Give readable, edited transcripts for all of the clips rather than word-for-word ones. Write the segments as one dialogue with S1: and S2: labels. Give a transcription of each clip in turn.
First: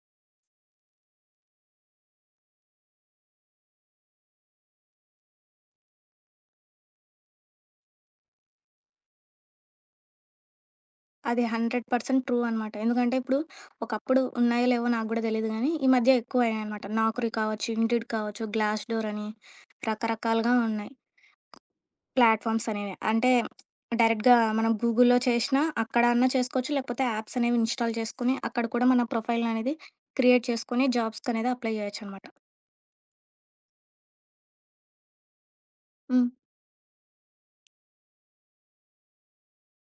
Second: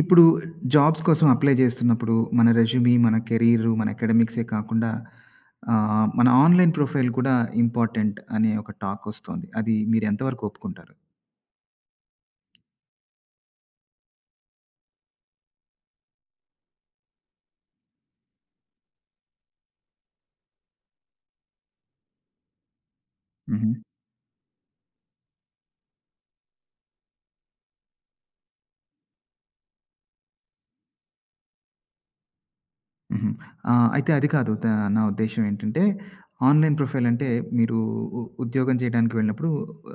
S1: ఇప్పుడు జాబ్స్ కోసం అప్లై చేస్తున్నప్పుడు మన రెజ్యూమ్, మన కెరీర్, మన అకాడెమిక్సే కాకుండా మన ఆన్‌లైన్ ప్రొఫైల్ కూడా ఇంపార్టెంట్ అనే ఒక టాక్ ఒస్తోంది. అది మీరు ఎంతవరకు ఒప్పుకుంటారు?
S2: అది 100% ట్రూ అనమాట. ఎందుకంటే ఇప్పుడు ఒకప్పుడు ఉన్నాయో లేవో నాకు గూడా తెలీదు గానీ, ఈ మధ్య ఎక్కువయ్యాయనమాట. నాక్‌రి కావచ్చు, ఇంటిడ్ కావచ్చు, గ్లాస్ డోర్ అని రకరకాలుగా ఉన్నాయి ప్లాట్‌ఫామ్స్ అనేవి. అంటే
S1: హుహు.
S2: డైరెక్ట్‌గా మనం గూగుల్‌లో చేసినా అక్కడ అన్నా చేసుకోవచ్చు. లేకపోతే యాప్స్ అనేవి ఇన్‌స్టాల్ చేసుకొని, అక్కడ కూడా మన ప్రొఫైల్ అనేది క్రియేట్ చేసుకొని జాబ్స్‌కనేది అప్లై చేయొచ్చనమాట.
S1: హుహు. అయితే అది కాదు. నా ఉద్దేశ్యం ఏంటంటే
S2: హ్మ్.
S1: ఆన్‌లైన్ ప్రొఫైల్ అంటే మీరు ఉద్యోగం చేయడానికి వెళ్ళినప్పుడు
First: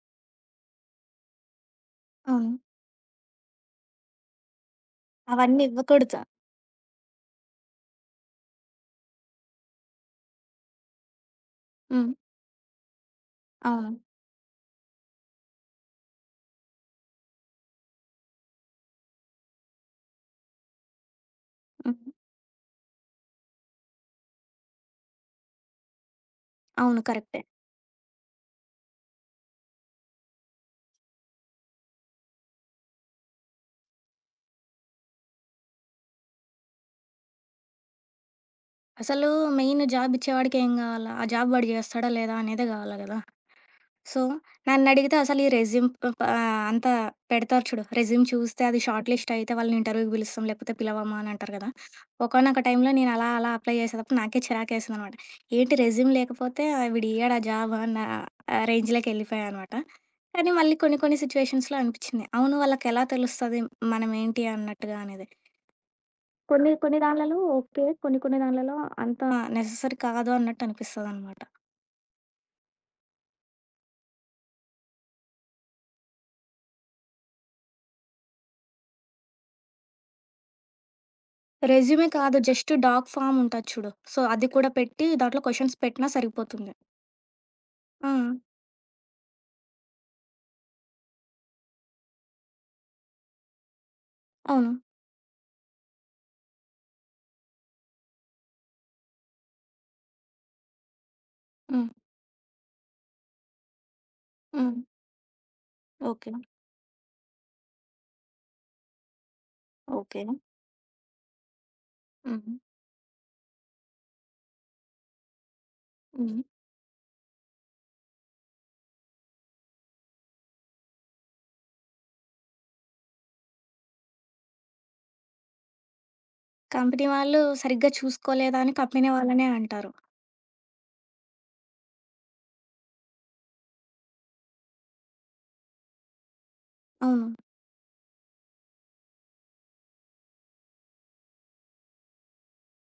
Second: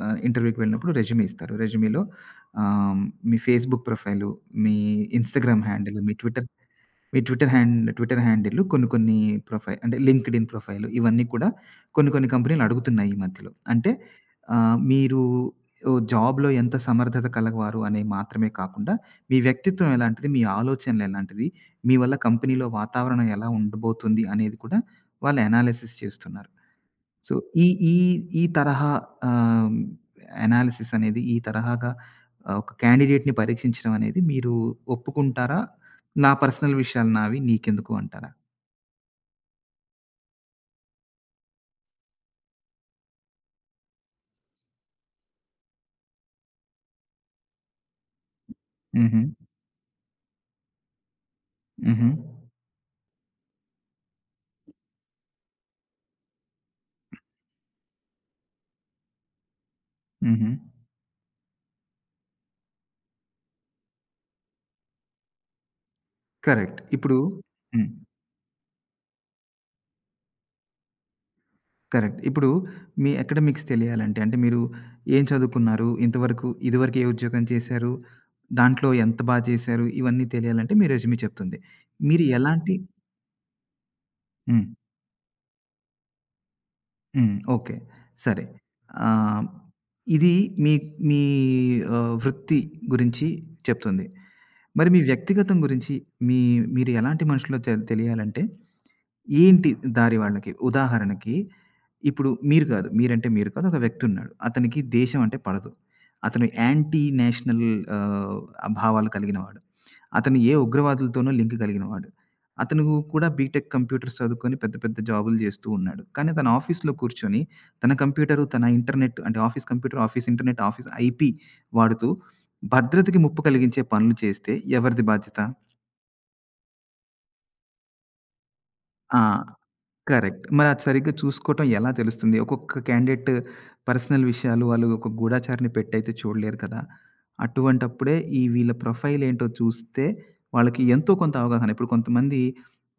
S1: ఇంటర్వ్యూకి వెళ్ళినప్పుడు రెజ్యూమ్ ఇస్తారు. రెజ్యూమ్‌లో
S2: అవును.
S1: ఆహ్, మీ ఫేస్‌బుక్ ప్రొఫైలు, మీ ఇన్‌స్టాగ్రామ్
S2: అవన్నీ
S1: హ్యాండిల్, మీ
S2: ఇవ్వకూడదు.
S1: ట్విట్టర్ మీ ట్విట్టర్ హ్యాండ్ ట్విట్టర్ హ్యాండిల్‌లు కొన్ని కొన్ని అంటే లింక్డ్ఇన్ ప్రొఫైల్ ఇవన్నీ కూడా
S2: హ్మ్.
S1: కొన్ని కొన్ని కంపెనీలు అడుగుతున్నాయి ఈ మధ్యలో. అంటే
S2: అవును.
S1: మీరు జాబ్‌లో ఎంత సమర్థత కలవారు అనే మాత్రమే కాకుండా, మీ వ్యక్తిత్వం ఎలాంటిది, మీ ఆలోచనలు ఎలాంటివి, మీ
S2: హ్మ్.
S1: వల్ల కంపెనీలో వాతావరణం ఎలా ఉండబోతుంది అనేది కూడా వాళ్ళు అనాలిసిస్ చేస్తున్నారు.
S2: అవును.
S1: సో,
S2: కరెక్టే.
S1: ఈ ఈ ఈ తరహా ఆహ్, అనాలిసిస్ అనేది ఈ తరహాగా ఒక క్యాండిడేట్‌ని పరీక్షించడం అనేది మీరు ఒప్పుకుంటారా? నా పర్సనల్ విషయాలు నావి నీకెందుకు అంటారా?
S2: అసలు మెయిన్ జాబిచ్చేవాడికి ఏం గావాలా? ఆ జాబ్ వాడు జేస్తాడా లేదా అనేదే గావాలి గదా! సో, నన్నడిగితే అసలు ఈ రెజ్యూమ్ ఆహ్, ప అంత పెడతారు చూడు. రెజ్యూమ్ చూస్తే అది షార్ట్
S1: హుహు.
S2: లిస్ట్ అయితే వాళ్ళని ఇంటర్వ్యూకి పిలుస్తాం, లేకపోతే పిలవము అని అంటారు కదా!
S1: హుహు.
S2: ఒకానొక టైంలో నేను అలా అలా అప్లై చేసేటప్పుడు నాకే చిరాకేసిందనమాట. ఏంటి రెజ్యూమ్ లేకపోతే ఆ వీడు ఇయ్యడా జాబ్ అన్న రేంజ్‌లోకి వెళ్ళిపోయా అనమాట.
S1: హుహు.
S2: కానీ మళ్ళీ కొన్ని కొన్ని సిట్యుయేషన్స్‌లో అనిపించింది. అవును వాళ్ళకెలా తెలుస్తది మనం ఏంటి అన్నట్టుగా అనేది. కొన్ని
S1: కరెక్ట్.
S2: కొన్ని
S1: ఇప్పుడు
S2: దాన్లలో ఓకే.
S1: హ్మ్.
S2: కొన్ని కొన్ని దాన్లలో అంత నెసెసరీ కాదు అన్నట్టు అనిపిస్తదనమాట.
S1: కరెక్ట్. ఇప్పుడు మీ అకాడమిక్స్ తెలియాలంటే అంటే మీరు ఏం చదువుకున్నారు? ఇంతవరకు ఇదివరకు ఏ ఉద్యోగం చేశారు? దాంట్లో ఎంత బా చేశారు? ఇవన్నీ తెలియాలంటే మీ రెజ్యూమే చెప్తుంది.
S2: రెజ్యూమే
S1: మీరు
S2: కాదు. జస్ట్
S1: ఎలాంటి
S2: డాక్ ఫార్మ్ ఉంటది చూడు. సో, అది
S1: హ్మ్.
S2: కూడా పెట్టి దాంట్లో క్వెషన్స్ పెట్టినా సరిపోతుంది.
S1: హ్మ్. ఓకే.
S2: ఆ!
S1: సరే. ఆహ్, ఇది మీ మీ వృత్తి గురించి చెప్తుంది.
S2: అవును.
S1: మరి మీ వ్యక్తిగతం గురించి మీ మీరు ఎలాంటి మనుషులో తెలియాలంటే ఏంటి దారి వాళ్ళకి? ఉదాహరణకి
S2: హ్మ్.
S1: ఇప్పుడు మీరు కాదు. మీరంటే మీరు కాదు. ఒక వ్యక్తి ఉన్నాడు.
S2: హ్మ్.
S1: అతనికి దేశం అంటే పడదు.
S2: ఓకే.
S1: అతను యాంటీ నేషనల్ ఆహ్, భావాలు కలిగినవాడు.
S2: ఓకే.
S1: అతను ఏ ఉగ్రవాదులతోనో లింక్ కలిగినవాడు.
S2: హ్మ్.
S1: అతను కూడా బీటెక్ కంప్యూటర్స్ చదువుకొని పెద్ద పెద్ద జాబులు చేస్తూ ఉన్నాడు. కానీ
S2: హ్మ్.
S1: తన ఆఫీస్‌లో కూర్చొని తన కంప్యూటరు, తన ఇంటర్నెట్ అంటే office computer, office internet, office IP వాడుతూ భద్రతకి ముప్పు కలిగించే పనులు చేస్తే ఎవరిది బాధ్యత?
S2: కంపెనీ వాళ్ళు సరిగ్గా చూసుకోలేదా అని కంపెనీ
S1: ఆ!
S2: వాళ్ళనే అంటారు.
S1: కరెక్ట్. మరి అది సరిగ్గా చూసుకోవటం ఎలా తెలుస్తుంది? ఒక్కొక్క క్యాండిడేట్ పర్సనల్ విషయాలు వాళ్ళు ఒక గూఢచారిని పెట్టయితే చూడలేరు కదా!
S2: అవును.
S1: అటువంటప్పుడే వీళ్ళ ప్రొఫైల్ ఏంటో చూస్తే వాళ్ళకి ఎంతో కొంత అవగాహన ఇప్పుడు కొంతమంది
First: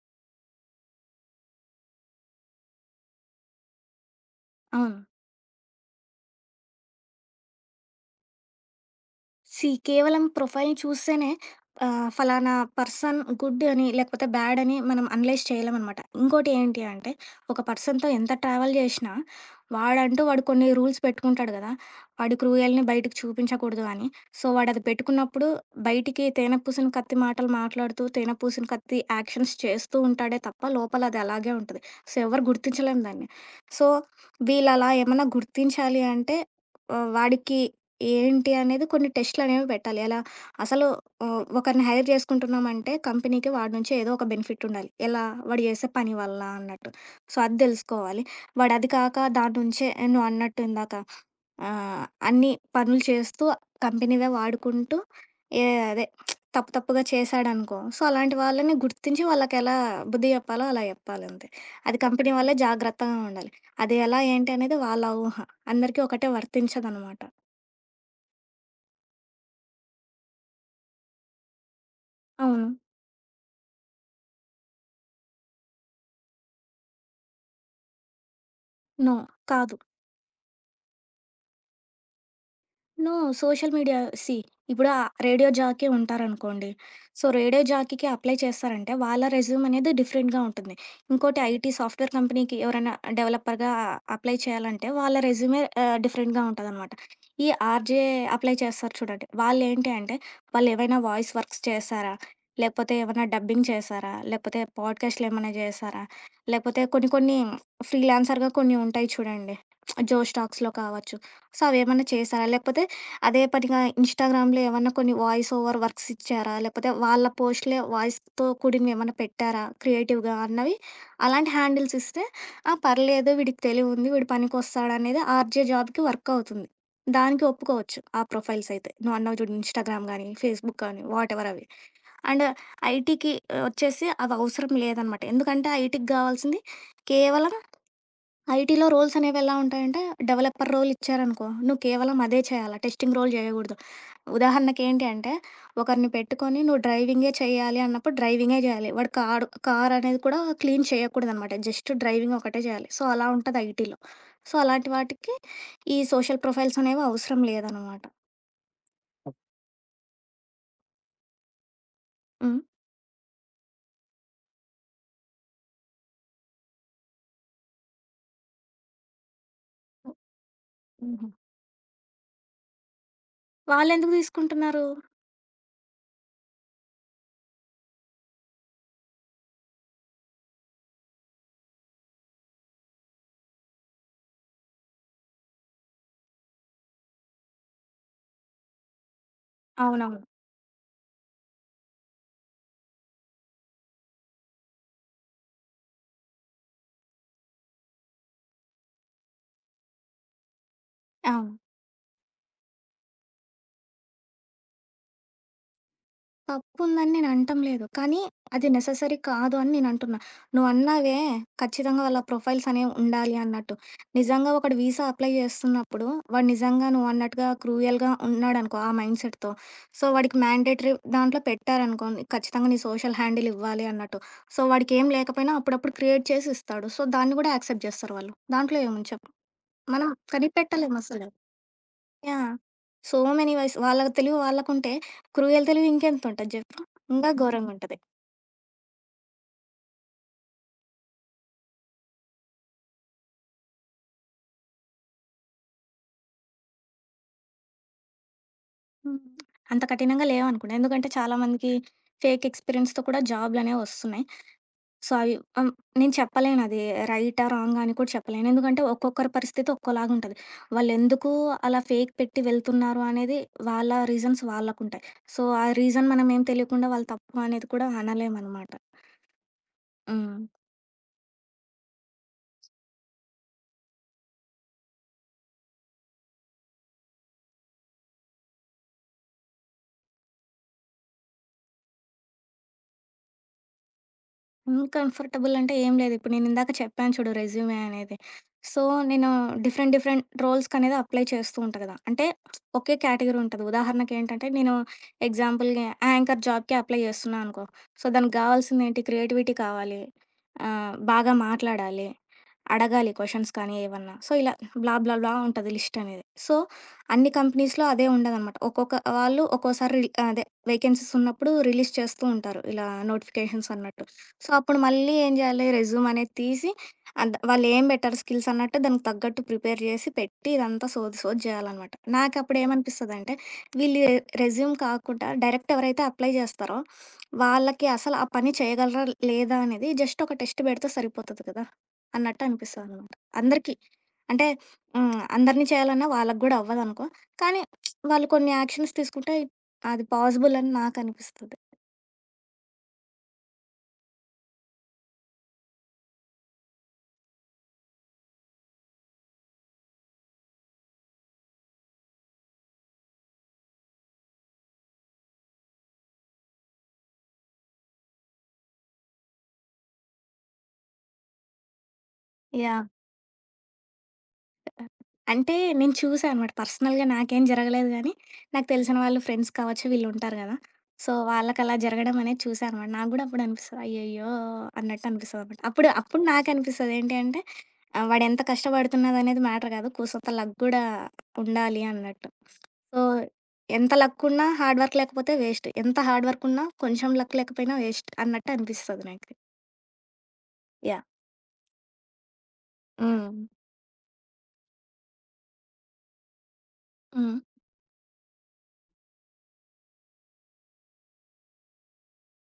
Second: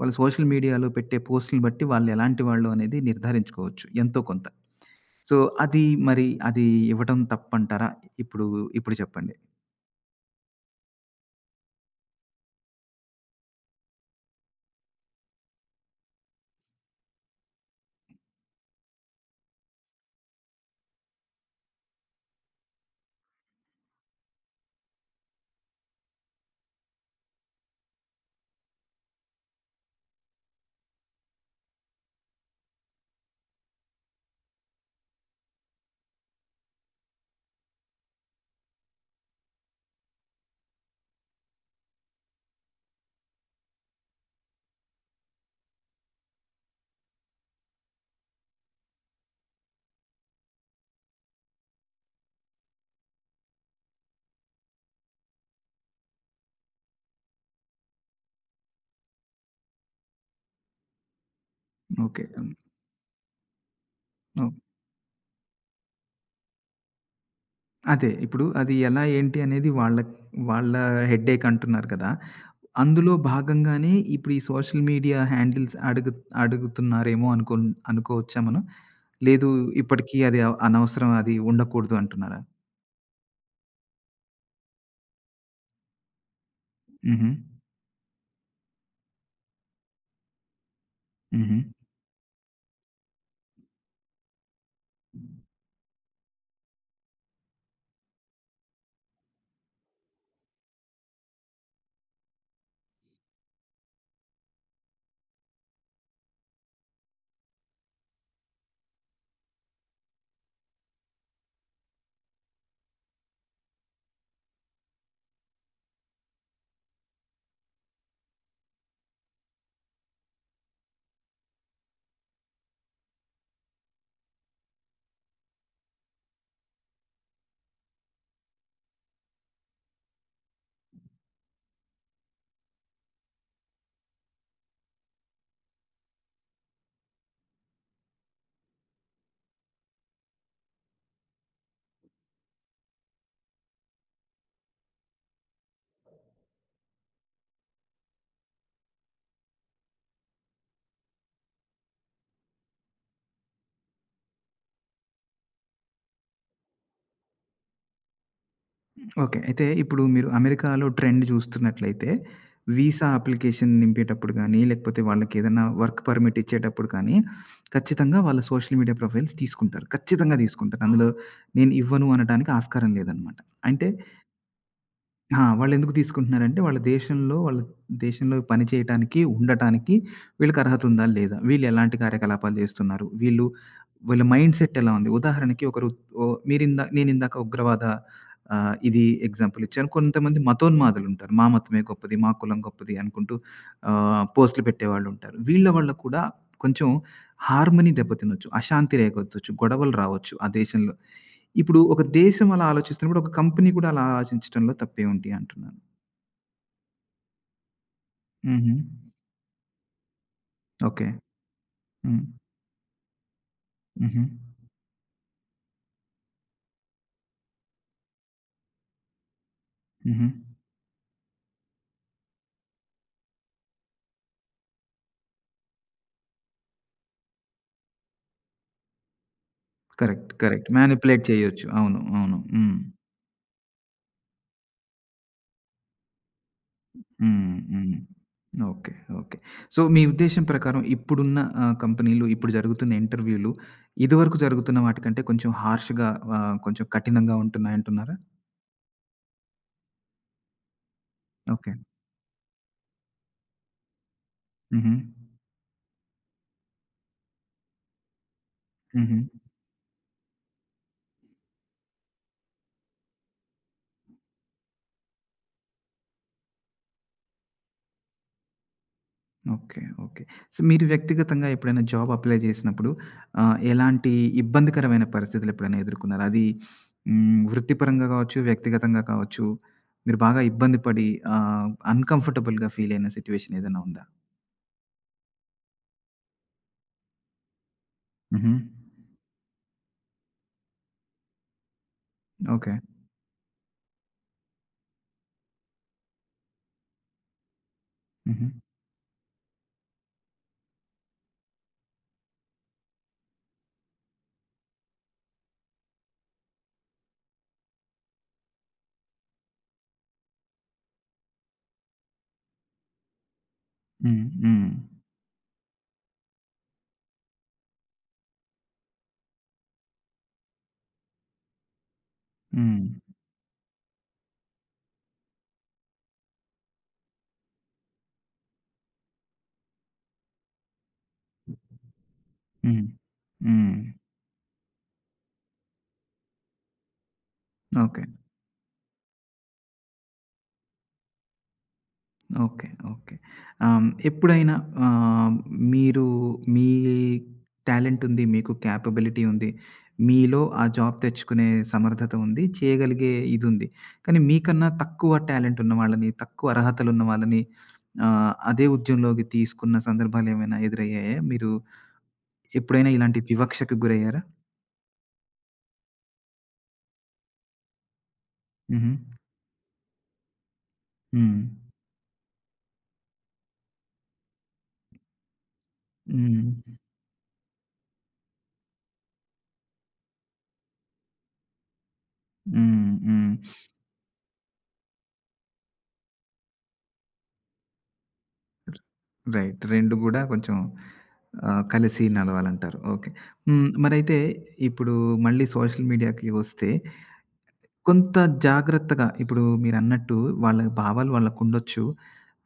S1: వాళ్ళు సోషల్ మీడియాలో పెట్టే పోస్ట్‌లని బట్టి వాళ్ళు ఎలాంటి వాళ్ళు అనేది నిర్ధారించుకోవచ్చు ఎంతో కొంత.
S2: అవును.
S1: సో, అది ఇవ్వటం తప్పంటారా? ఇప్పుడు ఇప్పుడు చెప్పండి.
S2: సీ కేవలం ప్రొఫైల్‌ని చూస్తేనే ఫలానా పర్సన్ గుడ్ అని, లేకపోతే బ్యాడ్ అని మనం అనలైజ్ చేయలేమనమాట. ఇంకోటి ఏంటి అంటే, ఒక పర్సన్‌తో ఎంత ట్రావెల్ చేషినా, వాడంటూ వాడు కొన్ని రూల్స్ పెట్టుకుంటాడు గదా! వాడి క్రూయల్‌ని బయటకి చూపించకూడదు అని. సో, వాడది పెట్టుకున్నప్పుడు బయటికి తేనెపూసిన కత్తి మాటలు మాట్లాడుతూ, తేనెపూసిన కత్తి యాక్షన్స్ చేస్తూ ఉంటాడే తప్ప, లోపల అది అలాగే ఉంటది. సో, ఎవరు గుర్తించలేం దాన్ని. సో, వీళ్ళలా ఏమన్నా గుర్తించాలి అంటే, వాడికి ఏంటి అనేది కొన్ని టెస్ట్‌లనేవి పెట్టాలి. ఎలా? అసలు ఒకరిని హైర్ చేసుకుంటున్నామంటే కంపెనీకి వాడి నుంచి ఏదో ఒక బెనిఫిట్ ఉండాలి. ఎలా? వాడు చేసే పని వల్ల అన్నట్టు. సో, అది తెలుసుకోవాలి. వాడు అది కాక దాని నుంచే నువ్వు అన్నట్టు ఇందాక అన్ని పనులు చేస్తూ కంపెనీవే వాడుకుంటూ ఏ అదే తప్పు తప్పుగా చేశాడనుకో, సో, అలాంటి వాళ్ళని గుర్తించి వాళ్ళకెలా బుద్ధి చెప్పాలో అలా చెప్పాలంతే. అది
S1: ఓకే.
S2: కంపెనీ
S1: హ్మ్.
S2: వాళ్ళే జాగ్రత్తగా ఉండాలి. అది ఎలా ఏంటి
S1: ఓహ్!
S2: అనేది వాళ్ళ ఊహ. అందరికీ ఒకటే వర్తించదనమాట.
S1: అదే. ఇప్పుడు అది ఎలా ఏంటి అనేది వాళ్ళ వాళ్ళ హెడ్‌ఏక్ అంటున్నారు కదా!
S2: అవును.
S1: అందులో భాగంగానే ఇప్పుడు ఈ సోషల్ మీడియా హ్యాండిల్స్ అడుగుతున్నారేమో అనుకోవచ్చా మనం?
S2: నో.
S1: లేదు
S2: కాదు.
S1: ఇప్పటికి అది అనవసరం అది ఉండకూడదు అంటున్నారా?
S2: నో. సోషల్ మీడియా సీ ఇప్పుడు ఆ రేడియో జాకీ ఉంటారనుకోండి. సో,
S1: హుహు.
S2: రేడియో జాకీకి అప్లై చేస్తారంటే వాళ్ళ రెజ్యూమ్ అనేది డిఫరెంట్‌గా ఉంటుంది. ఇంకోటి
S1: హుహు.
S2: ఐటీ సాఫ్ట్‌వేర్ కంపెనీకి ఎవరైనా డెవలపర్‌గా అప్లై చేయాలంటే వాళ్ళ రెజ్యూమే డిఫరెంట్‌గా ఉంటదనమాట. ఈ ఆర్‌జే అప్లై చేస్తారు చూడండి. వాళ్ళేంటి అంటే వాళ్ళేవైనా వాయిస్ వర్క్స్ చేశారా? లేకపోతే ఏమన్నా డబ్బింగ్ చేశారా? లేకపోతే పాడ్‌కాస్ట్‌లు ఏమన్నా చేశారా? లేకపోతే కొన్ని కొన్ని ఫ్రీలాన్సర్‌గా కొన్ని ఉంటాయి చూడండి. జోష్ టాక్స్‌లో కావచ్చు. సో, అవేమన్నా చేశారా? లేకపోతే అదే పనిగా ఇన్‌స్టాగ్రామ్‌లో ఏమన్నా కొన్ని వాయిస్ ఓవర్ వర్క్స్ ఇచ్చారా? లేకపోతే వాళ్ళ పోస్ట్‌లే వాయిస్‌తో కూడినవేమన్నా పెట్టారా క్రియేటివ్‌గా అన్నవి అలాంటి హ్యాండిల్స్ ఇస్తే, ఆ! పర్లేదు వీడికి తెలివుంది, వీడు పనికొస్తాడనేది ఆర్‌జే జాబ్‌కి వర్క్ అవుతుంది. దానికి ఒప్పుకోవచ్చు ఆ ప్రొఫైల్స్ అయితే. నువ్వన్నావు చూడు ఇన్‌స్టాగ్రామ్ గానీ, ఫేస్‌బుక్ గానీ, వాటెవర్ అవి. అండ్ ఐటీకి వచ్చేసి అవి అవసరం లేదనమాట. ఎందుకంటే ఐటీకి కావాల్సింది కేవలం ఐటీలో రోల్స్ అనేవి ఎలా ఉంటాయంటే, డెవలపర్ రోల్ ఇచ్చారనుకో, నువ్వు కేవలం అదే చేయాలా, టెస్టింగ్ రోల్ చేయగూడదు. ఉదాహరణకి ఏంటి అంటే, ఒకరిని పెట్టుకొని నువ్వు డ్రైవింగే చేయాలి అన్నప్పుడు డ్రైవింగే చేయాలి. వాడు కార్ అనేది కూడా క్లీన్ చేయకూడదనమాట. జస్ట్ డ్రైవింగ్ ఒకటే చేయాలి. సో, అలా ఉంటది ఐటీలో. సో, అలాంటి వాటికి ఈ సోషల్ ప్రొఫైల్స్ అనేవి అవసరం లేదనమాట.
S1: ఓకే. అయితే ఇప్పుడు మీరు అమెరికాలో ట్రెండ్ చూస్తున్నట్లయితే
S2: హ్మ్.
S1: వీసా అప్లికేషన్ నింపేటప్పుడు గానీ, లేకపోతే వాళ్ళకేదైనా వర్క్ పర్మిట్ ఇచ్చేటప్పుడు కానీ, ఖచ్చితంగా వాళ్ళ సోషల్ మీడియా ప్రొఫైల్స్ తీసుకుంటారు.
S2: ఓహ్!
S1: ఖచ్చితంగా తీసుకుంటారు. అందులో
S2: హుహు.
S1: నేను ఇవ్వను అనటానికి ఆస్కారం లేదనమాట. అంటే
S2: వాళ్ళెందుకు తీసుకుంటున్నారు?
S1: ఆ! వాళ్ళెందుకు తీసుకుంటున్నారంటే, వాళ్ళ దేశంలో పని చేయటానికి, ఉండటానికి వీళ్ళకి అర్హత ఉందా? లేదా? వీళ్ళు ఎలాంటి కార్యకలాపాలు జేస్తున్నారు? వీళ్ళు మైండ్ సెట్ ఎలా ఉంది? ఉదాహరణకి ఒకరు మీరిందా నేనిందాక ఉగ్రవాద ఇది ఎగ్జాంపుల్ ఇచ్చాను.
S2: అవునవును.
S1: కొంతమంది మతోన్మాదులుంటారు. మా మతమే గొప్పది, మా కులం గొప్పది అనుకుంటూ పోస్టులు పెట్టేవాళ్ళుంటారు. వీళ్ళ వల్ల కూడా కొంచెం హార్మనీ దెబ్బతినొచ్చు, అశాంతి రేగొచ్చు, గొడవలు రావచ్చు ఆ దేశంలో.
S2: అవును.
S1: ఇప్పుడు ఒక దేశం అలా ఆలోచిస్తున్నప్పుడు, ఒక కంపెనీ కూడా అలా ఆలోచించటంలో తప్పేముంటి అంటున్నాను.
S2: తప్పు ఉందని నేను అనటం లేదు. కానీ అది
S1: హుహు.
S2: నెసెసరీ కాదు అని నేను అంటున్నా.
S1: ఓకే.
S2: నువ్వన్నావే ఖచ్చితంగా వాళ్ళ
S1: హ్మ్.
S2: ప్రొఫైల్స్ అనేవి ఉండాలి అన్నట్టు.
S1: హుహు.
S2: నిజంగా ఒకడు వీసా అప్లై చేస్తున్నప్పుడు వాడు నిజంగా నువ్వన్నట్టుగా క్రూయల్‌గా ఉన్నాడనుకో ఆ మైండ్ సెట్‌తో. సో,
S1: హుహు.
S2: వాడికి మ్యాండేటరీ దాంట్లో పెట్టారనుకో ఖచ్చితంగా నీ సోషల్ హ్యాండిల్ ఇవ్వాలి అన్నట్టు. సో, వాడికేం లేకపోయినా అప్పుడప్పుడు క్రియేట్ చేసి ఇస్తాడు. సో, దాన్ని కూడా యాక్సెప్ట్ చేస్తారు వాళ్ళు. దాంట్లో ఏముంది చెప్పు? మనం
S1: కరెక్ట్. కరెక్ట్. మానిప్యులేట్
S2: కనిపెట్టలేమసల.
S1: చేయొచ్చు. అవును. అవును.
S2: యాహ్!
S1: హ్మ్.
S2: సో మెనీ వైస్ వాళ్ళ తెలివి వాళ్ళకుంటే, క్రూయల్ తెలివి ఇంకెంతుంటది జెప్పు? ఇంకా
S1: హ్మ్. హ్మ్.
S2: ఘోరంగుంటది.
S1: ఓకే. ఓకే. సో, మీ ఉద్దేశ్యం ప్రకారం ఇప్పుడున్న కంపెనీలు, ఇప్పుడు జరుగుతున్న ఇంటర్వ్యూలు, ఇదివరకు జరుగుతున్న వాటికంటే కొంచెం హార్ష్‌గా కొంచెం కఠినంగా ఉంటున్నాయంటున్నారా?
S2: హ్మ్. అంత కఠినంగా లేవనుకుంటా. ఎందుకంటే చాలా మందికి
S1: ఓకే.
S2: ఫేక్ ఎక్స్‌పీరియన్స్‌తో కూడా జాబ్‌లనేవి వస్తున్నాయి.
S1: హుహు.
S2: సో, అవి ఆహ్, నేను చెప్పలేను అది రైటా? రాంగా? అని కూడా చెప్పలేను. ఎందుకంటే
S1: హుహు.
S2: ఒక్కొక్కరి పరిస్థితి ఒక్కోలాగుంటది. వాళ్ళెందుకు అలా ఫేక్ పెట్టి వెళ్తున్నారు అనేది వాళ్ళ రీజన్స్ వాళ్ళకుంటాయి. సో, ఆ రీజన్ మనమేం తెలియకుండా వాళ్ళు తప్పు అనేది కూడా అనలేమనమాట.
S1: ఓకే. ఓకే.
S2: హ్మ్.
S1: సో, మీరు వ్యక్తిగతంగా ఎప్పుడైనా జాబ్ అప్లై చేసినప్పుడు ఎలాంటి ఇబ్బందికరమైన పరిస్థితులు ఎప్పుడైనా ఎదుర్కొన్నారా? అది హ్మ్. వృత్తిపరంగా కావచ్చు, వ్యక్తిగతంగా కావచ్చు. మీరు బాగా ఇబ్బంది పడి అన్‌కంఫర్టబుల్‌గా ఫీల్ అయిన సిట్యుయేషన్ ఏదైనా ఉందా?
S2: అన్‌కంఫర్టబుల్ అంటే ఏం లేదు. ఇప్పుడు నేనిందాక చెప్పాను చూడు రెజ్యూమే అనేది.
S1: హుహు.
S2: సో, నేను డిఫరెంట్ డిఫరెంట్ రోల్స్‌కనేది అప్లై చేస్తూ ఉంటా కదా! అంటే
S1: ఓకే.
S2: ఒకే కేటగిరీ ఉంటది. ఉదాహరణకేంటంటే, నేను ఎగ్జాంపుల్‌గా యాంకర్ జాబ్‌కి అప్లై చేస్తున్నా అనుకో. సో, దానికి
S1: హుహు.
S2: గావాల్సిందేంటి క్రియేటివిటీ కావాలి. బాగా మాట్లాడాలి. అడగాలి క్వెషన్స్ కానీ ఏవన్నా. సో, ఇలా బ్లా బ్లా బ్లా ఉంటది లిస్ట్ అనేది. సో, అన్ని కంపెనీస్‌లో అదే ఉండదనమాట. ఒక్కొక్క వాళ్ళు ఒక్కోసారి అదే వేకెన్సీస్ ఉన్నప్పుడు రిలీజ్ చేస్తూ ఉంటారు. ఇలా నోటిఫికేషన్స్ అన్నట్టు.
S1: హ్మ్.
S2: సో,
S1: హ్మ్.
S2: అప్పుడు మళ్ళీ ఏం జేయాలి రెజ్యూమ్ అనేది తీసి వాళ్ళేం బెటర్ స్కిల్స్ అన్నట్టు దానికి తగ్గట్టు ప్రిపేర్ జేసి పెట్టి ఇదంతా సోది సోది జేయాలనమాట. నాకప్పుడు
S1: హ్మ్.
S2: ఏమనిపిస్తదంటే వీళ్ళు రెజ్యూమ్ కాకుండా డైరెక్ట్ ఎవరైతే అప్లై జేస్తారో వాళ్ళకి అసలు ఆ పని చేయగలరా లేదా అనేది జస్ట్ ఒక టెస్ట్ బెడితే సరిపోతది కదా! అన్నట్టు
S1: హ్మ్.
S2: అనిపిస్తదనమాట. అందరికీ.
S1: హ్మ్.
S2: అంటే హ్మ్. అందరిని చేయాలన్నా వాళ్ళకి గూడా అవ్వదనుకో. కానీ
S1: ఓకే.
S2: వాళ్ళు కొన్ని యాక్షన్స్ తీసుకుంటే అది పాసిబుల్ అని నాకనిపిస్తది.
S1: ఓకే. ఓకే. ఎప్పుడైనా ఆహ్, మీరు మీ టాలెంట్ ఉంది. మీకు కేపబిలిటీ ఉంది. మీలో ఆ జాబ్ తెచ్చుకునే సమర్థత ఉంది. చేయగలిగే ఇదుంది. కానీ మీకన్నా తక్కువ టాలెంట్ ఉన్న వాళ్ళని, తక్కువ అర్హతలున్న వాళ్ళని అదే ఉద్యమంలోకి తీసుకున్న సందర్భాలేమైనా ఎదురయ్యాయా? మీరు
S2: యాహ్!
S1: ఎప్పుడైనా ఇలాంటి వివక్షకు గురయ్యారా?
S2: అంటే నేను చూసా అనమాట. పర్సనల్‌గా నాకేం జరగలేదు గానీ, నాకు
S1: హుహు.
S2: తెలిసిన వాళ్ళు ఫ్రెండ్స్ కావచ్చు వీళ్ళుంటారు గదా! సో,
S1: హ్మ్.
S2: వాళ్ళకలా జరగడం అనేది చూసా అనమాట. నాకు గూడా అప్పుడు అనిపిస్తది. అయ్యయ్యో! అన్నట్టు అనిపిస్తదనమాట. అప్పుడు అప్పుడు
S1: హ్మ్.
S2: నాకనిపిస్తది ఏంటి అంటే వాడెంత కష్టపడుతున్నాడనేది మ్యాటర్ గాదు. కూసంత లక్ గూడా ఉండాలి అన్నట్టు.
S1: హ్మ్.
S2: సో,
S1: హ్మ్.
S2: ఎంత లక్కున్నా హార్డ్ వర్క్ లేకపోతే వేస్ట్. ఎంత హార్డ్ వర్కున్నా, కొంచెం లక్ లేకపోయినా వేస్ట్ అన్నట్టు అనిపిస్తది నాకు.
S1: రైట్. 2 గూడా కొంచెం
S2: యాహ్!
S1: కలిసి నడవాలంటారు. ఓకే.
S2: హ్మ్.
S1: హ్మ్. మరైతే ఇప్పుడు మళ్ళీ సోషల్ మీడియాకి వస్తే
S2: హ్మ్.
S1: కొంత జాగ్రత్తగా ఇప్పుడు మీరన్నట్టు వాళ్ళ భావాలు వాళ్ళకుండొచ్చు.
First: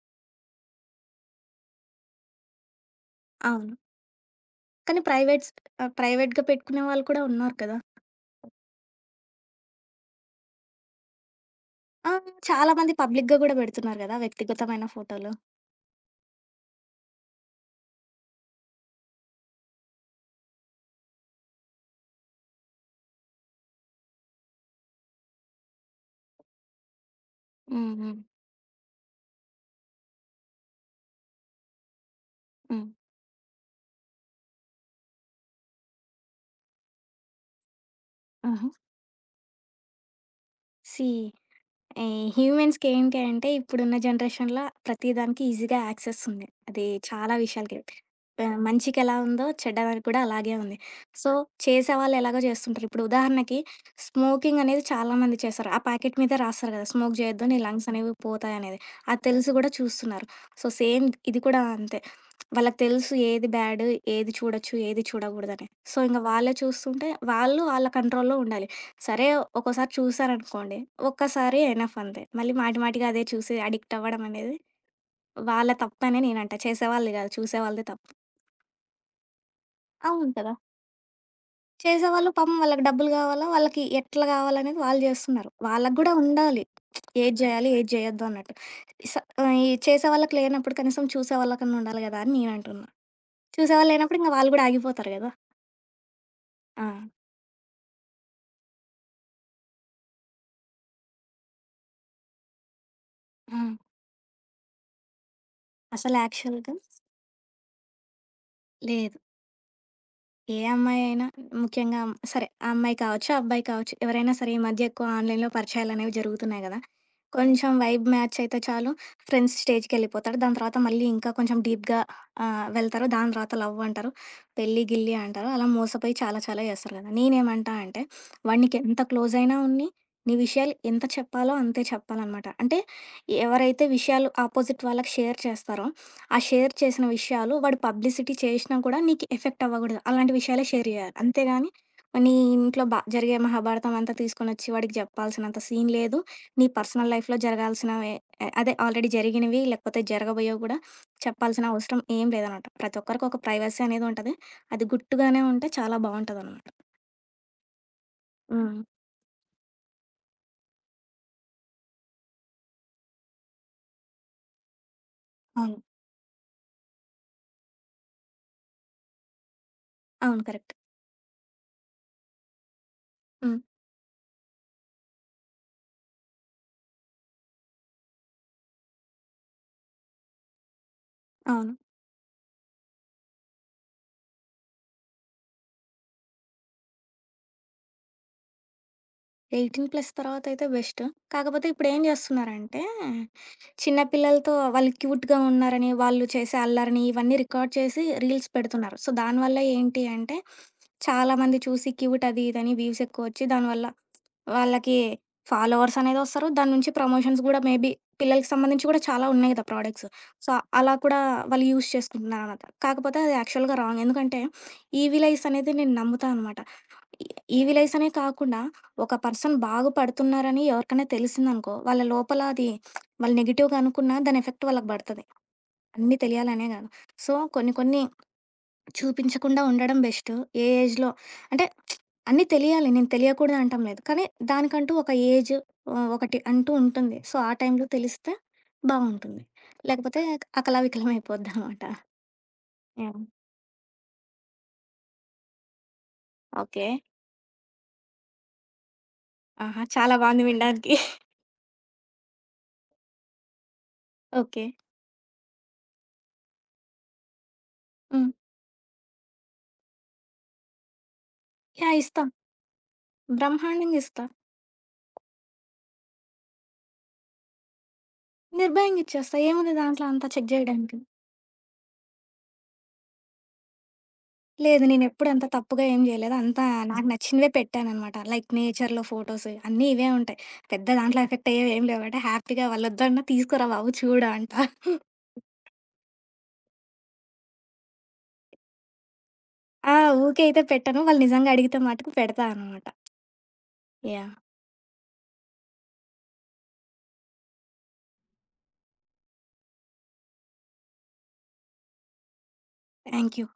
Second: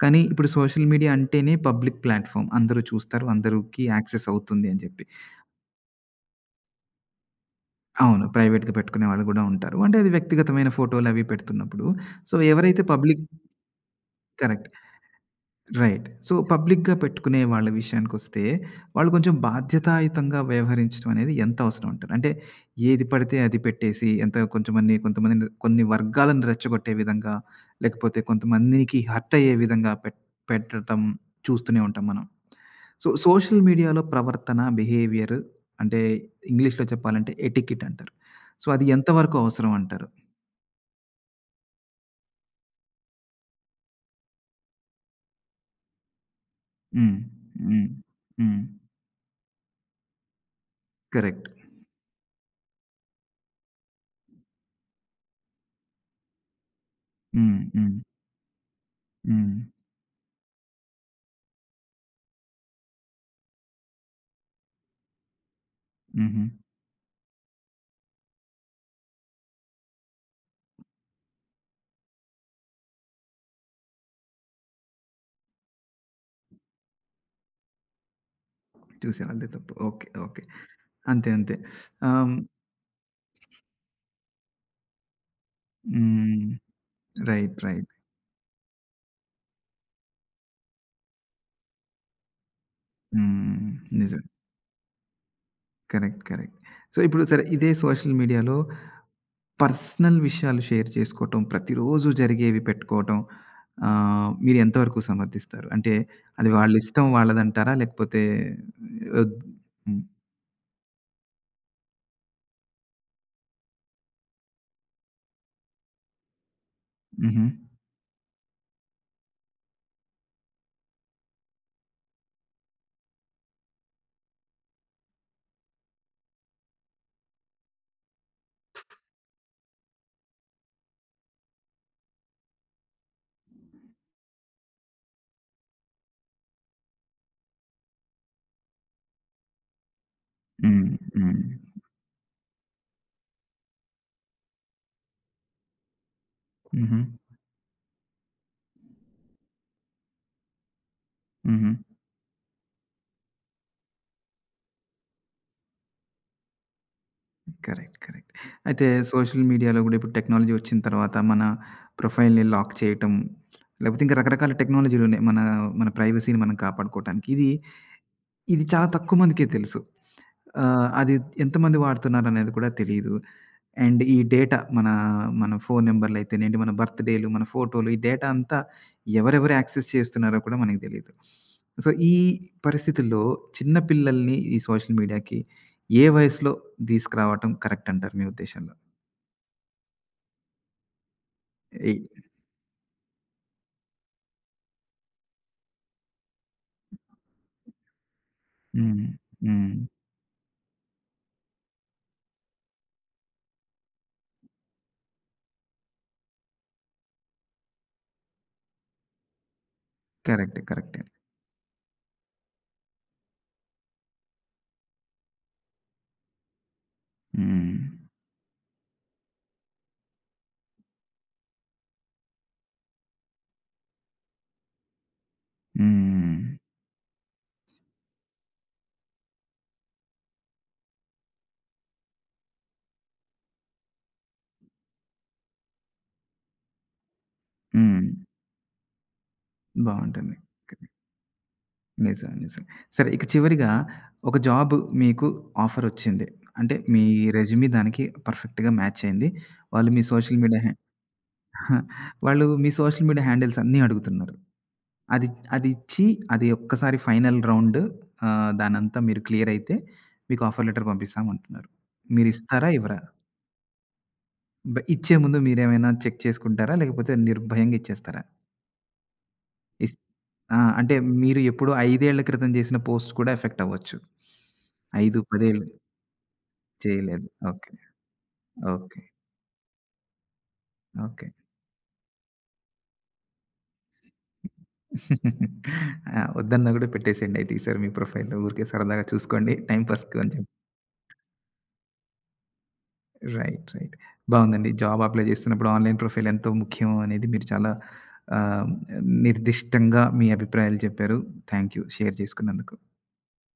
S1: కానీ ఇప్పుడు సోషల్ మీడియా అంటేనే పబ్లిక్ ప్లాట్‌ఫార్మ్. అందరూ చూస్తారు.
S2: అవును.
S1: అందరికి యాక్సెస్ అవుతుంది అని
S2: కానీ
S1: జెప్పి.
S2: ప్రైవేట్‌గా పెట్టుకునే వాళ్ళు కూడా ఉన్నారు కదా!
S1: అవును. ప్రైవేట్‌గా పెట్టుకునే వాళ్ళు గూడా ఉంటారు. అంటే అది వ్యక్తిగతమైన ఫోటోలవి పెడుతున్నప్పుడు.
S2: ఆ!
S1: సో,
S2: చాలా
S1: ఎవరైతే
S2: మంది
S1: పబ్లిక్
S2: పబ్లిక్‌గా గూడా పెడుతున్నారు గదా!
S1: కరెక్ట్.
S2: వ్యక్తిగతమైన ఫోటోలు.
S1: రైట్. సో, పబ్లిక్‌గా పెట్టుకునే వాళ్ళ విషయానికొస్తే, వాళ్ళు కొంచెం బాధ్యతాయుతంగా వ్యవహరించడం అనేది ఎంత అవసరం అంటారు? అంటే ఏది పడితే అది పెట్టేసి, ఎంత కొంచెమని కొంతమందిని కొన్ని వర్గాలను రెచ్చగొట్టే విధంగా,
S2: హ్మ్. హ్మ్.
S1: లేకపోతే కొంతమందికి హర్ట్ అయ్యే విధంగా పెట్టటం చూస్తూనే ఉంటాం మనం.
S2: హ్మ్.
S1: సో, సోషల్ మీడియాలో ప్రవర్తన, బిహేవియర్ అంటే ఇంగ్లీష్‌లో చెప్పాలంటే ఎటికెట్ అంటారు. సో,
S2: ఆహా!
S1: అది ఎంత వరకు అవసరం అంటారు?
S2: సీ హ్యూమన్స్‌కి ఏంటి అంటే ఇప్పుడున్న జనరేషన్‌లో ప్రతి దానికి ఈజీగా యాక్సెస్ ఉంది. అది
S1: హ్మ్.
S2: చాలా విషయాలకి.
S1: హ్మ్. హ్మ్.
S2: మంచికి ఎలా ఉందో చెడ్డదానికి కూడా అలాగే ఉంది. So,
S1: correct.
S2: చేసేవాళ్ళు ఎలాగో చేస్తుంటారు. ఇప్పుడు ఉదాహరణకి స్మోకింగ్ అనేది చాలామంది చేస్తారు. ఆ ప్యాకెట్ మీద రాస్తారు కదా! స్మోక్ చేయొద్దు నీ
S1: హ్మ్.
S2: లంగ్స్
S1: హ్మ్.
S2: అనేవి పోతాయనేది. అది తెలిసి
S1: హ్మ్.
S2: కూడా చూస్తున్నారు. సో, సేమ్ ఇది కూడా అంతే. వాళ్ళకి తెలుసు ఏది బ్యాడ్, ఏది చూడొచ్చు, ఏది చూడకూడదని. సో, ఇంక
S1: హుహు.
S2: వాళ్ళే చూస్తుంటే వాళ్ళు వాళ్ళ కంట్రోల్‌లో ఉండాలి. సరే ఒక్కోసారి చూసారనుకోండి. ఒక్కసారి ఎనఫ్ అంతే. మళ్ళీ మాటి మాటిగా అదే చూసి అడిక్ట్ అవ్వడం అనేది వాళ్ళ తప్పనే నేనంట. చేసేవాళ్ళది గాదు. చూసేవాళ్ళదే తప్పు.
S1: చూసాం. అంతే తప్పు. ఓకే.
S2: అవును
S1: ఓకే.
S2: కదా!
S1: అంతే. అంతే.
S2: చేసేవాళ్ళు
S1: ఆహ్,
S2: పాపం వాళ్ళకి డబ్బులు గావాలా, వాళ్ళకి ఎట్లా గావాలనేది వాళ్ళు జేస్తున్నారు. వాళ్ళకి గూడా
S1: హ్మ్.
S2: ఉండాలి. ఏది
S1: రైట్.
S2: జేయాలి, ఏది
S1: రైట్.
S2: జేయొద్దు అన్నట్టు. స ఈ చేసేవాళ్ళకి లేనప్పుడు కనీసం చూసేవాళ్ళకన్నా ఉండాలి గదా! అని నేనంటున్నా.
S1: హ్మ్.
S2: చూసేవాళ్ళు లేనప్పుడు
S1: నిజం.
S2: ఇంక వాళ్ళు గూడా ఆగిపోతారు గదా!
S1: కరెక్ట్. కరెక్ట్.
S2: ఆ!
S1: సో, ఇప్పుడు సరే ఇదే సోషల్ మీడియాలో పర్సనల్ విషయాలు షేర్ చేసుకోవటం, ప్రతిరోజు జరిగేవి పెట్టుకోవటం
S2: ఆ!
S1: మీరు ఎంతవరకు సమర్థిస్తారు? అంటే
S2: అసలు
S1: అది వాళ్ళ
S2: యాక్చువల్‌గా
S1: ఇష్టం వాళ్ళదంటారా? లేకపోతే
S2: లేదు.
S1: ఒద్ హ్మ్.
S2: ఏ అమ్మాయి అయినా ముఖ్యంగా సరే ఆ అమ్మాయి కావచ్చు, ఆ అబ్బాయి కావచ్చు. ఎవరైనా సరే ఈ మధ్య ఎక్కువ ఆన్‌లైన్‌లో పరిచయాలనేవి జరుగుతున్నాయి గదా!
S1: హుహు.
S2: కొంచెం వైబ్ మ్యాచ్ అయితే చాలు ఫ్రెండ్స్ స్టేజ్‌కెళ్ళిపోతారు. దాని తర్వాత మళ్ళీ ఇంకా కొంచెం డీప్‌గా వెళ్తారు. దాని తర్వాత లవ్ అంటారు. పెళ్లి, గిల్లి అంటారు. అలా మోసపోయి చాలా చాలా చేస్తారు గదా! నేనేమంటా అంటే వాడికి ఎంత క్లోజ్ అయినా ఉన్ని, నీ విషయాలు ఎంత చెప్పాలో అంతే చెప్పాలనమాట. అంటే ఎవరైతే విషయాలు ఆపోజిట్ వాళ్ళకి షేర్ చేస్తారో ఆ షేర్ చేసిన విషయాలు వాడు పబ్లిసిటీ చేషినా కూడా నీకు ఎఫెక్ట్ అవ్వగూడదు. అలాంటి విషయాలే
S1: హ్మ్.
S2: షేర్ జేయాలి.
S1: హ్మ్.
S2: అంతేగాని నీ ఇంట్లో జరిగే మహాభారతం అంతా తీసుకొనొచ్చి వాడికి జెప్పాల్సినంత సీన్ లేదు. నీ
S1: హుహు.
S2: పర్సనల్ లైఫ్‌లో జరగాల్సినవే అదే ఆల్రెడీ జరిగినవి లేకపోతే జరగబోయేవి గూడా చెప్పాల్సిన
S1: హుహు.
S2: అవసరం ఏం లేదనమాట. ప్రతి ఒక్కరికి ఒక ప్రైవసీ అనేది ఉంటది. అది గుట్టుగానే ఉంటే చాలా బావుంటదనమాట.
S1: కరెక్ట్. కరెక్ట్.
S2: హ్మ్.
S1: అయితే సోషల్ మీడియాలో గూడా ఇప్పుడు టెక్నాలజీ వచ్చిన తర్వాత మన ప్రొఫైల్‌ని లాక్ చేయటం, లేపోతే ఇంకా రకరకాల టెక్నాలజీలున్నాయి. మన
S2: అవును.
S1: మన ప్రైవసీని మనం కాపాడుకోవటానికి. ఇది ఇది చాలా తక్కువ మందికే తెలుసు.
S2: అవును. కరెక్ట్.
S1: అది ఎంతమంది వాడుతున్నారనేది కూడా తెలీదు.
S2: హ్మ్.
S1: అండ్ ఈ డేటా మన మన ఫోను నంబర్‌లయితేనేంటి, మన బర్త్ డేలు, మన ఫోటోలు ఈ డేటా అంతా ఎవరెవరు యాక్సెస్ చేస్తున్నారో కూడా మనకు తెలీదు.
S2: అవును.
S1: సో, ఈ పరిస్థితుల్లో చిన్న పిల్లల్ని ఈ సోషల్ మీడియాకి ఏ వయసులో తీసుకురావటం కరెక్ట్ అంటారు మీ ఉద్దేశంలో?
S2: 18 ప్లస్ తర్వాతయితే బెస్ట్. కాకపోతే
S1: ఎయ్
S2: ఇప్పుడేం జేస్తున్నారంటే చిన్న పిల్లలతో వాళ్ళు క్యూట్‌గా ఉన్నారని, వాళ్ళు చేసే అల్లరిని ఇవన్నీ రికార్డ్ చేసి రీల్స్ పెడుతున్నారు.
S1: హ్మ్.
S2: సో, దానివల్ల
S1: హ్మ్.
S2: ఏంటి అంటే, చాలామంది చూసి క్యూట్ అది ఇదని వ్యూస్ ఎక్కువొచ్చి దానివల్ల వాళ్ళకి ఫాలోవర్స్ అనేదొస్తారు. దాని నుంచి ప్రమోషన్స్ గూడా మేబీ పిల్లలకి సంబంధించి కూడా చాలా ఉన్నాయి కదా ప్రొడక్ట్స్. సో,
S1: కరెక్టే.
S2: అలా
S1: కరెక్టే.
S2: కూడా వాళ్ళు యూజ్ చేసుకుంటున్నారనమాట. కాకపోతే అది యాక్చువల్‌గా రాంగ్. ఎందుకంటే, ఈ విలైస్ అనేది నేను నమ్ముతా అనమాట. ఈ
S1: హ్మ్.
S2: విలేజ్ అనే కాకుండా ఒక పర్సన్ బాగుపడుతున్నారని ఎవరికైనా తెలిసిందనుకో, వాళ్ళ లోపల అది వాళ్ళు నెగెటివ్‌గా అనుకున్నా దాని ఎఫెక్ట్ వాళ్ళకి పడతది. అన్నీ
S1: హ్మ్.
S2: తెలియాలనే కాదు. సో, కొన్ని కొన్ని చూపించకుండా ఉండడం బెస్ట్. ఏ ఏజ్‌లో అంటే అన్నీ తెలియాలి. నేను తెలియకూడదు అనటం లేదు. కానీ దానికంటూ ఒక ఏజ్ ఒకటి అంటూ ఉంటుంది. సో, ఆ టైంలో
S1: హ్మ్.
S2: తెలిస్తే బావుంటుంది. లేకపోతే
S1: బావుంటుంది.
S2: అకలావికలం అయిపోద్దనమాట.
S1: నిజం. నిజం. సరే
S2: యాహ్!
S1: ఇక చివరిగా ఒక జాబ్ మీకు ఆఫరొచ్చింది. అంటే
S2: ఓకే.
S1: మీ రెజ్యూమ్ దానికి పర్ఫెక్ట్‌గా మ్యాచ్ అయింది.
S2: ఆహా!
S1: వాళ్ళు మీ
S2: చాలా
S1: సోషల్
S2: బావుంది
S1: మీడియా హ్యా
S2: వినడానికి.
S1: వాళ్ళు మీ సోషల్ మీడియా హ్యాండిల్స్ అన్నీ అడుగుతున్నారు.
S2: ఓకే.
S1: అది అది ఇచ్చి అది ఒక్కసారి ఫైనల్ రౌండ్
S2: హ్మ్.
S1: దానంతా మీరు క్లియర్ అయితే మీకు ఆఫర్ లెటర్ పంపిస్తామంటున్నారు.
S2: యాహ్! ఇస్తా.
S1: మీరిస్తారా? ఇవ్వరా?
S2: బ్రహ్మాండంగా ఇస్తా.
S1: ఇచ్చే ముందు మీరేమైనా చెక్ చేసుకుంటారా? లేకపోతే నిర్భయంగా ఇచ్చేస్తారా?
S2: నిర్భయంగా ఇచ్చేస్తా. ఏముంది
S1: ఇస్
S2: దాంట్లో అంతా చెక్
S1: ఆ! అంటే
S2: జేయడానికి.
S1: మీరు ఎప్పుడు 5 ఏళ్ల క్రితం చేసిన పోస్ట్ కూడా ఎఫెక్ట్ అవ్వచ్చు.
S2: లేదు
S1: 5,
S2: నేనెప్పుడు అంత
S1: 10 ఏళ్ళు
S2: తప్పుగా ఏం జేయలేదు. అంతా నాకు
S1: చేయలేదు.
S2: నచ్చినవే
S1: ఓకే.
S2: పెట్టాననమాట. Like
S1: okay.
S2: నేచర్‌లో ఫోటోస్ అన్నీ ఇవే ఉంటాయి. పెద్ద దాంట్లో
S1: ఓకే.
S2: ఎఫెక్ట్ అయ్యేవి ఏం లేవంటే హ్యాపీగా వాళ్ళొద్దన్నా తీసుకురా బాబు చూడు అంట.
S1: ఆ! వద్దన్నా కూడా పెట్టేసేయండి అయితే ఈసారి మీ ప్రొఫైల్‌లో. ఊరికే సరదాగా చూసుకోండి. టైమ్
S2: ఆ!
S1: పాస్‌కి అని
S2: ఊకే
S1: చెప్పి.
S2: అయితే పెట్టను. వాళ్ళు నిజంగా అడిగితే మటుకు పెడతా అనమాట.
S1: రైట్. రైట్.
S2: యాహ్!
S1: బావుందండి. జాబ్ అప్లై చేస్తున్నప్పుడు ఆన్‌లైన్ ప్రొఫైల్ ఎంతో ముఖ్యం అనేది మీరు చాలా ఆహ్, నిర్దిష్టంగా మీ అభిప్రాయాలు చెప్పారు. థాంక్ యూ షేర్ చేసుకున్నందుకు.
S2: Thank you.